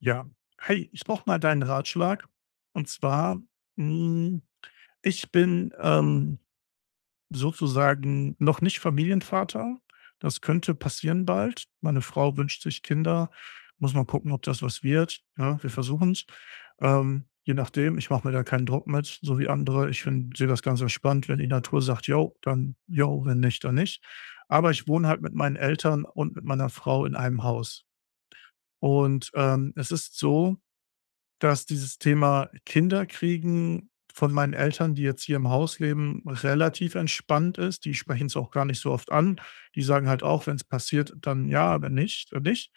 Ja, hey, ich brauche mal deinen Ratschlag. Und zwar, hm, ich bin, sozusagen noch nicht Familienvater. Das könnte passieren bald. Meine Frau wünscht sich Kinder. Muss man gucken, ob das was wird. Ja, wir versuchen's. Je nachdem, ich mache mir da keinen Druck mit, so wie andere. Ich finde sehe das ganz entspannt, wenn die Natur sagt: „Jo", dann jo, wenn nicht, dann nicht. Aber ich wohne halt mit meinen Eltern und mit meiner Frau in einem Haus. Und, es ist so, dass dieses Thema Kinder kriegen von meinen Eltern, die jetzt hier im Haus leben, relativ entspannt ist. Die sprechen es auch gar nicht so oft an. Die sagen halt auch, wenn es passiert, dann ja, wenn nicht, dann nicht.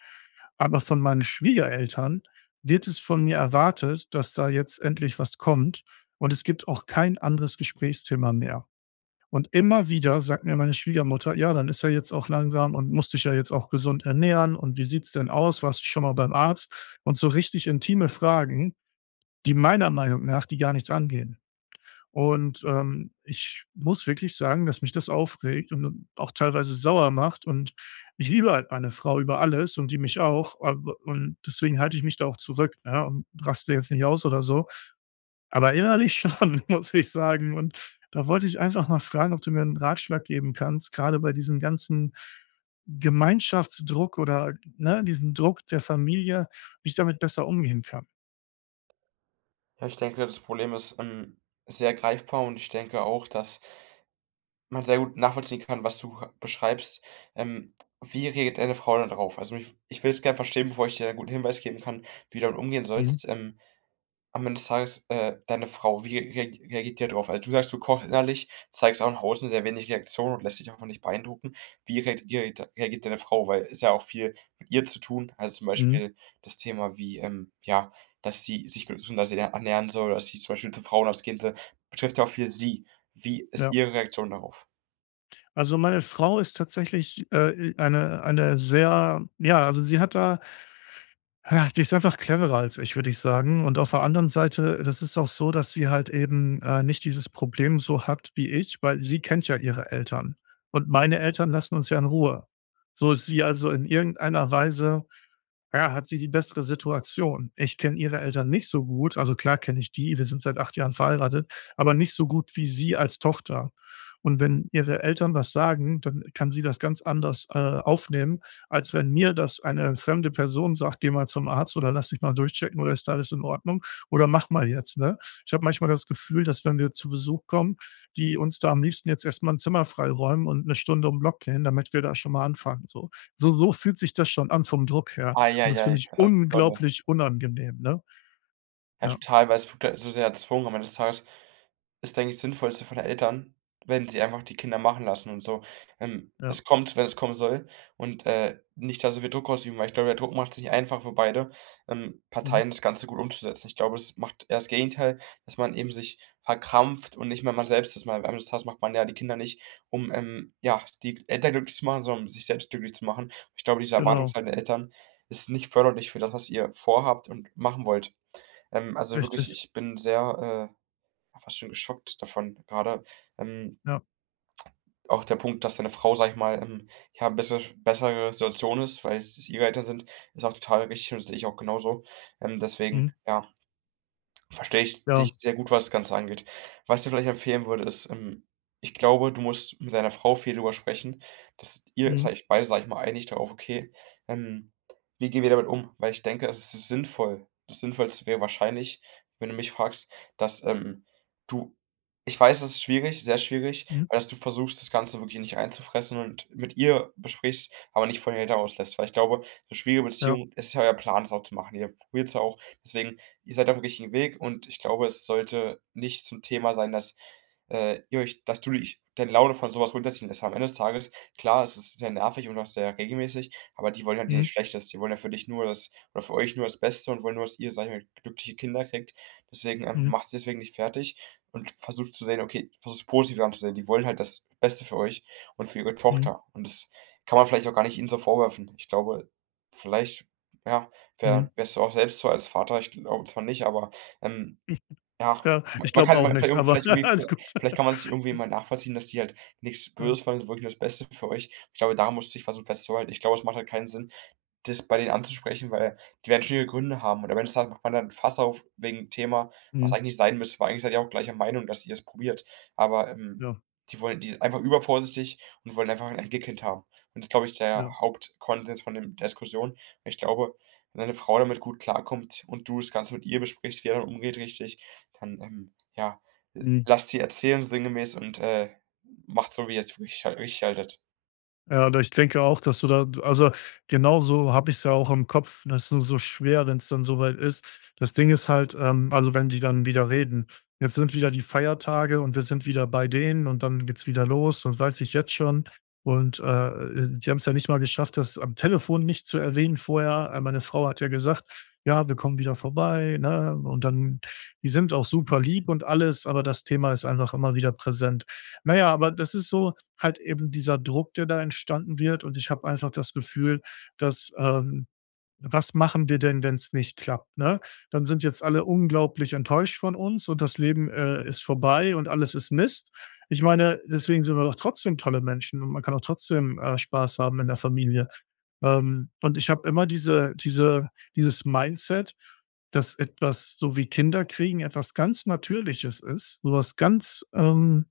Aber von meinen Schwiegereltern wird es von mir erwartet, dass da jetzt endlich was kommt, und es gibt auch kein anderes Gesprächsthema mehr. Und immer wieder sagt mir meine Schwiegermutter: „Ja, dann ist ja jetzt auch langsam und musst dich ja jetzt auch gesund ernähren und wie sieht's denn aus? Warst du schon mal beim Arzt?" Und so richtig intime Fragen, die meiner Meinung nach die gar nichts angehen. Und, ich muss wirklich sagen, dass mich das aufregt und auch teilweise sauer macht, und ich liebe halt meine Frau über alles und die mich auch, aber und deswegen halte ich mich da auch zurück, ne, und raste jetzt nicht aus oder so. Aber innerlich schon, muss ich sagen. Und da wollte ich einfach mal fragen, ob du mir einen Ratschlag geben kannst, gerade bei diesem ganzen Gemeinschaftsdruck oder, ne, diesen Druck der Familie, wie ich damit besser umgehen kann. Ja, ich denke, das Problem ist, sehr greifbar und ich denke auch, dass man sehr gut nachvollziehen kann, was du beschreibst. Ähm, Wie reagiert eine Frau dann darauf? Also, ich will es gerne verstehen, bevor ich dir einen guten Hinweis geben kann, wie du damit umgehen Mhm, sollst. Am Ende des Tages, deine Frau, wie reagiert die darauf? Also, du sagst, du kochst innerlich, zeigst auch nach außen sehr wenig Reaktion und lässt dich auch nicht beeindrucken. Wie reagiert deine Frau? Weil es ja auch viel mit ihr zu tun. Also, zum mhm, Beispiel das Thema wie, ja, dass sie sich gesünder se ernähren soll, dass sie zum Beispiel zu Frauenarzt gehen soll, betrifft ja auch viel sie. Wie ist ja. ihre Reaktion darauf? Also, meine Frau ist tatsächlich, eine sehr ja, also, sie hat da ja, die ist einfach cleverer als ich, würde ich sagen. Und auf der anderen Seite, das ist auch so, dass sie halt eben, nicht dieses Problem so hat wie ich, weil sie kennt ja ihre Eltern. Und meine Eltern lassen uns ja in Ruhe. So ist sie also in irgendeiner Weise ja, hat sie die bessere Situation. Ich kenne ihre Eltern nicht so gut. Also klar kenne ich die, wir sind seit 8 Jahren verheiratet, aber nicht so gut wie sie als Tochter. Und wenn ihre Eltern was sagen, dann kann sie das ganz anders, aufnehmen, als wenn mir das eine fremde Person sagt: „Geh mal zum Arzt oder lass dich mal durchchecken oder ist alles in Ordnung oder mach mal jetzt", ne? Ich habe manchmal das Gefühl, dass wenn wir zu Besuch kommen, die uns da am liebsten jetzt erstmal ein Zimmer freiräumen und eine Stunde um 'n Block gehen, damit wir da schon mal anfangen, so. So fühlt sich das schon an vom Druck her. Ei, Und ei, das ei, finde ich das ist dolle. unglaublich unangenehm, ne? Ja, Ja, total, weil es wirkt halt so sehr erzwungen. Am Ende des Tages ist, denke ich, das Sinnvollste von den Eltern, wenn sie einfach die Kinder machen lassen und so. Es ja. kommt, wenn es kommen soll und, nicht da so viel Druck ausüben, weil ich glaube, der Druck macht es nicht einfach für beide, Mhm. Parteien das Ganze gut umzusetzen. Ich glaube, es macht eher das Gegenteil, dass man eben sich verkrampft und nicht mehr man selbst ist. Weil am Ende des Tages macht man ja die Kinder nicht, um, ja, die Eltern glücklich zu machen, sondern um sich selbst glücklich zu machen. Ich glaube, diese Genau, Erwartungshaltung der Eltern ist nicht förderlich für das, was ihr vorhabt und machen wollt. Also wirklich, richtig. ich bin sehr, fast schon geschockt davon gerade. Ähm, Ja. Auch der Punkt, dass deine Frau, sage ich mal, ja, 'n bisschen bessere Situation ist, weil es ihre Eltern sind, ist auch total richtig und das sehe ich auch genauso. Deswegen, Mhm. ja. Verstehe ich dich Ja. sehr gut, was das Ganze angeht. Was ich dir vielleicht empfehlen würde, ist, ich glaube, du musst mit deiner Frau viel darüber sprechen, dass ihr Mhm. seid ich beide, sage ich mal, einig darauf, okay, ähm, wie gehen wir damit um? Weil ich denke, es ist sinnvoll. Das Sinnvollste wäre wahrscheinlich, wenn du mich fragst, dass du, ich weiß, es ist schwierig, sehr schwierig, Mhm. aber dass du versuchst, das Ganze wirklich nicht reinzufressen und mit ihr besprichst, aber nicht von ihr auslässt. Weil ich glaube, so schwierige Ja. Beziehungen, es ist ja euer Plan, es auch zu machen. Ihr probiert es ja auch. Deswegen ihr seid auf dem richtigen Weg und ich glaube, es sollte nicht zum Thema sein, dass, ihr euch dass du dich deine Laune von sowas was runterziehen lässt. Am Ende des Tages, klar, es ist sehr nervig und auch sehr regelmäßig, aber die wollen ja dir Mhm. nicht Schlechtes. Die wollen ja für dich nur das oder für euch nur das Beste und wollen nur, dass ihr, sage ich mal, glückliche Kinder kriegt. Deswegen, Mhm. macht's deswegen nicht fertig und versucht zu sehen okay, versucht es positiv anzusehen. Die wollen halt das Beste für euch und für ihre Mhm. Tochter und das kann man vielleicht auch gar nicht ihnen so vorwerfen. Ich glaube, vielleicht ja, Mhm. wärst du auch selbst so als Vater? Ich glaube zwar nicht, aber, ähm, ja, Ja, ma ich glaube auch man kann nicht, aber irgendwie alles gut. vielleicht kann man das irgendwie mal nachvollziehen, dass die halt nichts Ja. Böses wollen, wirklich nur das Beste für euch. Ich glaube, daran musst du dich versuchen festzuhalten. Ich glaube, es macht halt keinen Sinn, das bei denen anzusprechen, weil die werden schon ihre Gründe haben. Und am Ende des Tages macht man dann ein Fass auf wegen 'n Thema, was Mhm. eigentlich nicht sein müsste, weil eigentlich seid ihr auch gleicher Meinung, dass ihr es probiert. Aber, Ja, die wollen die sind einfach übervorsichtig und wollen einfach ein Enkelkind haben. Und das ist, glaube ich, der ja. haupt von dem der Diskussion. Und ich glaube, wenn eine Frau damit gut klarkommt und du das Ganze mit ihr besprichst, wie er dann umgeht richtig, dann, ja, Mhm. lass sie erzählen sinngemäß und, macht so, wie ihr's für richtig haltet. Ja, da ich denke auch, dass du da also, genauso habe ich's ja auch im Kopf. Das ist nur so schwer, wenn es dann soweit ist. Das Ding ist halt, also, wenn die dann wieder reden: „Jetzt sind wieder die Feiertage und wir sind wieder bei denen und dann geht's wieder los, das weiß ich jetzt schon." Und, die haben es ja nicht mal geschafft, das am Telefon nicht zu erwähnen vorher. Meine Frau hat ja gesagt: „Ja, wir kommen wieder vorbei", ne? Und dann die sind auch super lieb und alles, aber das Thema ist einfach immer wieder präsent. Na ja, aber das ist so halt eben dieser Druck, der da entstanden wird, und ich habe einfach das Gefühl, dass, was machen wir denn, wenn es nicht klappt, ne? Dann sind jetzt alle unglaublich enttäuscht von uns und das Leben, ist vorbei und alles ist Mist. Ich meine, deswegen sind wir doch trotzdem tolle Menschen und man kann auch trotzdem, Spaß haben in der Familie. Und ich habe immer dieses Mindset, dass etwas so wie Kinder kriegen etwas ganz Natürliches ist, sowas ganz,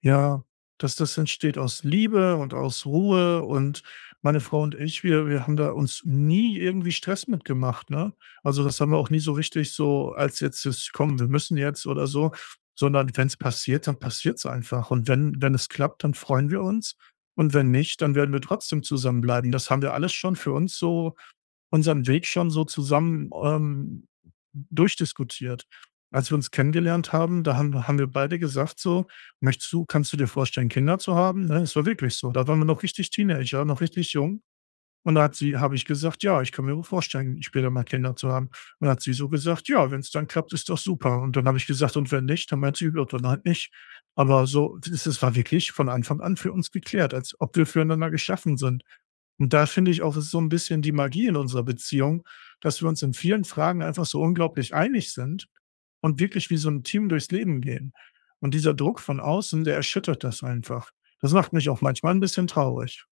ja, dass das entsteht aus Liebe und aus Ruhe, und meine Frau und ich, wir haben da uns nie irgendwie Stress mitgemacht, ne? Also, das haben wir auch nie so richtig so als jetzt das: „Komm, wir müssen jetzt" oder so, sondern wenn es passiert, dann passiert es einfach. Und wenn es klappt, dann freuen wir uns, und wenn nicht, dann werden wir trotzdem zusammenbleiben. Das haben wir alles schon für uns so unseren Weg schon so zusammen, durchdiskutiert. Als wir uns kennengelernt haben, da haben wir beide gesagt so: „Möchtest du kannst du dir vorstellen, Kinder zu haben?" Ne, es war wirklich so. Da waren wir noch richtig Teenager, noch richtig jung. Und da hat sie habe ich gesagt: „Ja, ich kann mir vorstellen, später mal Kinder zu haben." Und hat sie so gesagt: „Ja, wenn es dann klappt, ist doch super." Und dann habe ich gesagt: „Und wenn nicht?" Dann meint sie: „Ja, dann halt nicht." Aber so das war wirklich von Anfang an für uns geklärt, als ob wir füreinander geschaffen sind. Und da finde ich auch, es ist so ein bisschen die Magie in unserer Beziehung, dass wir uns in vielen Fragen einfach so unglaublich einig sind und wirklich wie so ein Team durchs Leben gehen. Und dieser Druck von außen, der erschüttert das einfach. Das macht mich auch manchmal ein bisschen traurig.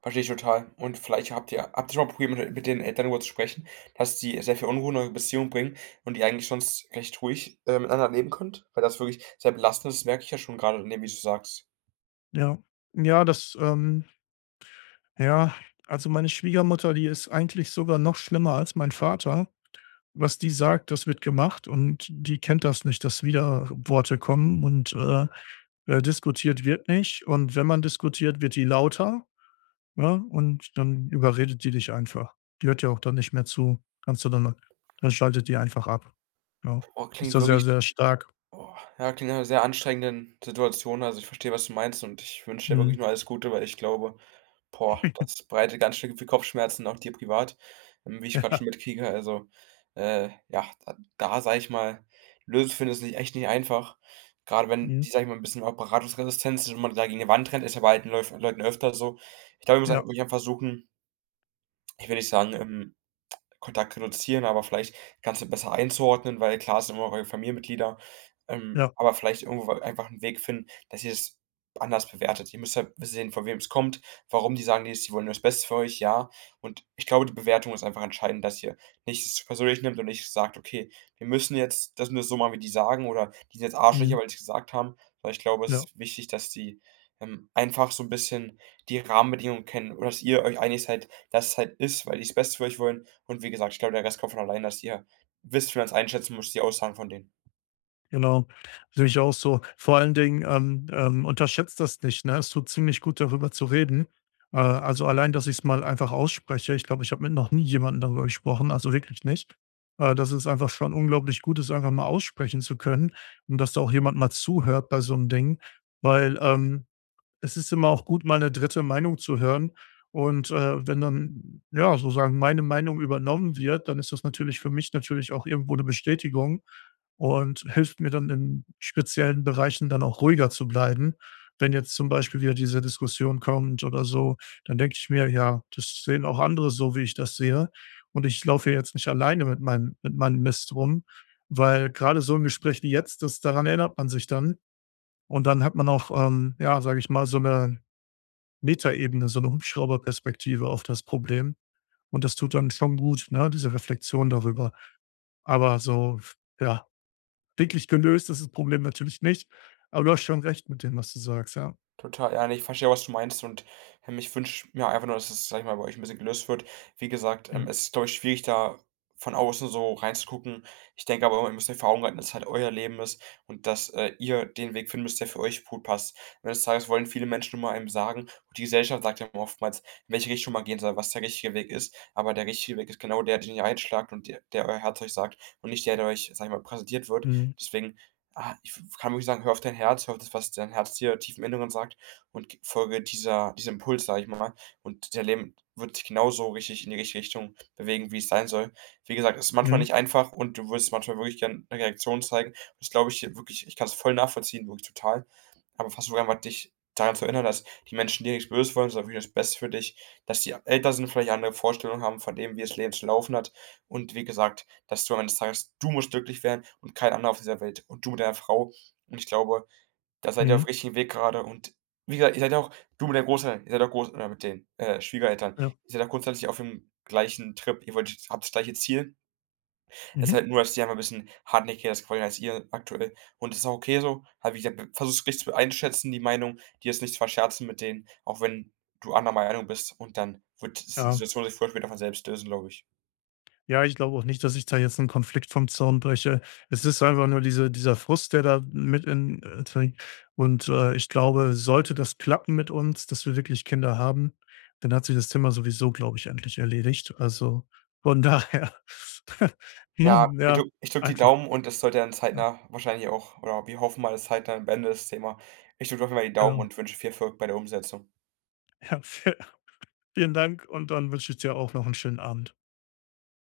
Verstehe ich total. Und vielleicht habt ihr schon mal probiert, mit den Eltern darüber zu sprechen, dass die sehr viel Unruhe in eure Beziehung bringen und ihr eigentlich sonst recht ruhig, miteinander leben könnt? Weil das wirklich sehr belastend ist, merke ich ja schon gerade, in dem, wie du sagst. Ja. Ja, das, ja, also meine Schwiegermutter, die ist eigentlich sogar noch schlimmer als mein Vater. Was die sagt, das wird gemacht, und die kennt das nicht, dass wieder Worte kommen, und diskutiert wird nicht. Und wenn man diskutiert, wird die lauter, ja, und dann überredet die dich einfach. Die hört ja auch dann nicht mehr zu. Kannst du dann schaltet die einfach ab. Ja. Oh, Ist klingt da sehr, wirklich. sehr stark. Oh, ja, klingt nach 'ner sehr anstrengenden Situation. Also, ich verstehe, was du meinst, und ich wünsche dir Mhm. wirklich nur alles Gute, weil ich glaube, boah, das bereitet ganz schön viel Kopfschmerzen, auch dir privat, wie ich grad schon Ja. mitkriege. Also, ja, da sage ich mal, Lösung finden ist nicht echt nicht einfach. Grade wenn Mhm. die, sage ich mal, 'n bisschen auch beratungsresistent sind und man da gegen die Wand rennt, ist ja bei alten Läuf Leuten öfter so. Ich glaube, man muss halt Ja. wirklich einfach versuchen ich will nicht sagen, Kontakt reduzieren, aber vielleicht kannst du besser einzuordnen, weil klar sind immer eure Familienmitglieder, Ja. aber vielleicht irgendwo einfach einen Weg finden, dass ihr es anders bewertet. Ihr müsst halt sehen, von wem es kommt, warum die sagen jetzt, die wollen nur das Beste für euch, ja. Und ich glaube, die Bewertung ist einfach entscheidend, dass ihr nicht es persönlich nimmt und nicht sagt: „Okay, wir müssen jetzt das nur so machen, wie die sagen“, oder „die sind jetzt Arschlöcher, Mhm. weil die es gesagt haben“, weil ich glaube, es Ja. ist wichtig, dass die, einfach so ein bisschen die Rahmenbedingungen kennen oder dass ihr euch einig seid, dass es halt ist, weil die die's Beste für euch wollen, und wie gesagt, ich glaube, der Rest kommt von allein, dass ihr wisst, wie man es einschätzen muss, die Aussagen von denen. Genau, sehe ich auch so. Vor allen Dingen, unterschätzt das nicht, ne? Es tut ziemlich gut, darüber zu reden. Also, allein, dass ich es mal einfach ausspreche. Ich glaube, ich habe mit noch nie jemandem darüber gesprochen, also wirklich nicht. Dass es einfach schon unglaublich gut ist, einfach mal aussprechen zu können, und dass da auch jemand mal zuhört bei so einem Ding, weil, es ist immer auch gut, mal eine dritte Meinung zu hören. Und, wenn dann, ja, sozusagen meine Meinung übernommen wird, dann ist das natürlich für mich natürlich auch irgendwo eine Bestätigung und hilft mir dann in speziellen Bereichen dann auch ruhiger zu bleiben. Wenn jetzt zum Beispiel wieder diese Diskussion kommt oder so, dann denke ich mir: „Ja, das sehen auch andere so, wie ich das sehe. Und ich laufe hier jetzt nicht alleine mit meinem Mist rum." Weil gerade so ein Gespräch wie jetzt, das daran erinnert man sich dann, und dann hat man auch, ja, sage ich mal, so eine Metaebene, so eine Hubschrauberperspektive auf das Problem. Und das tut dann schon gut, ne, diese Reflexion darüber. Aber so, ja, wirklich gelöst ist das Problem natürlich nicht. Aber du hast schon recht mit dem, was du sagst, ja. Total, ja, ne, ich verstehe, was du meinst und, ich wünsche mir einfach nur, dass es, sag ich mal, bei euch ein bisschen gelöst wird. Wie gesagt, Mhm. es ist, glaube ich, schwierig, da von außen so reinzugucken. Ich denke aber ihr müsst euch vor Augen halten, dass es halt euer Leben ist und dass, ihr den Weg finden müsst, der für euch gut passt. Am Ende des Tages wollen viele Menschen nur mal einem sagen und die Gesellschaft sagt einem oftmals, in welche Richtung man gehen soll, was der richtige Weg ist. Aber der richtige Weg ist genau der, den ihr einschlagt und der euer Herz euch sagt und nicht der, der euch, sag ich mal, präsentiert wird. Mhm. Deswegen ah, ich kann wirklich sagen, hör auf dein Herz, hör auf das, was dein Herz dir tief im Inneren sagt und g folge dieser diesem Impuls, sage ich mal. Und dein Leben wird sich genauso richtig in die richtige Richtung bewegen, wie es sein soll. Wie gesagt, es ist manchmal Mhm. nicht einfach und du würdest manchmal wirklich gern 'ne Reaktion zeigen. Das glaube ich dir wirklich, ich kann es voll nachvollziehen, wirklich total, aber fast sogar mal dich daran zu erinnern, dass die Menschen dir nichts Böses wollen, sondern wirklich das Beste für dich, dass die älter sind, vielleicht andere Vorstellungen haben von dem, wie das Leben zu laufen hat. Und wie gesagt, dass du am Ende des Tages, du musst glücklich werden und kein anderer auf dieser Welt und du mit deiner Frau. Und ich glaube, da seid ihr auf Mhm. dem richtigen Weg gerade. Und wie gesagt, ihr seid ja auch, du mit deinen Großeltern, ihr seid auch Groß oder mit den Schwiegereltern, Ja. ihr seid auch grundsätzlich auf dem gleichen Trip, ihr wollt, habt das gleiche Ziel. Es ist Mhm. halt nur, dass die einfach 'n bisschen hartnäckiger das wollen als ihr aktuell. Und das ist auch okay so. Aber wie gesagt, versuch's richtig zu einschätzen, die Meinung, dir das nicht zu verscherzen mit denen, auch wenn du anderer Meinung bist. Und dann wird s die Ja. Situation sich früher oder später von selbst lösen, glaube ich. Ja, ich glaube auch nicht, dass ich da jetzt einen Konflikt vom Zaun breche. Es ist einfach nur dieser Frust, der da mit in drin und, ich glaube, sollte das klappen mit uns, dass wir wirklich Kinder haben, dann hat sich das Thema sowieso, glaube ich, endlich erledigt. Also, von daher, Ja, morgen ich ja, drücke ich drücke die einfach, Daumen und das sollte dann ja, zeitnah wahrscheinlich auch oder wir hoffen mal, dass zeitnah beendet ist das Thema. Ich drücke auf jeden Fall die Daumen genau. und wünsche viel Erfolg bei der Umsetzung. Ja, vielen Dank, und dann wünsche ich dir auch noch einen schönen Abend.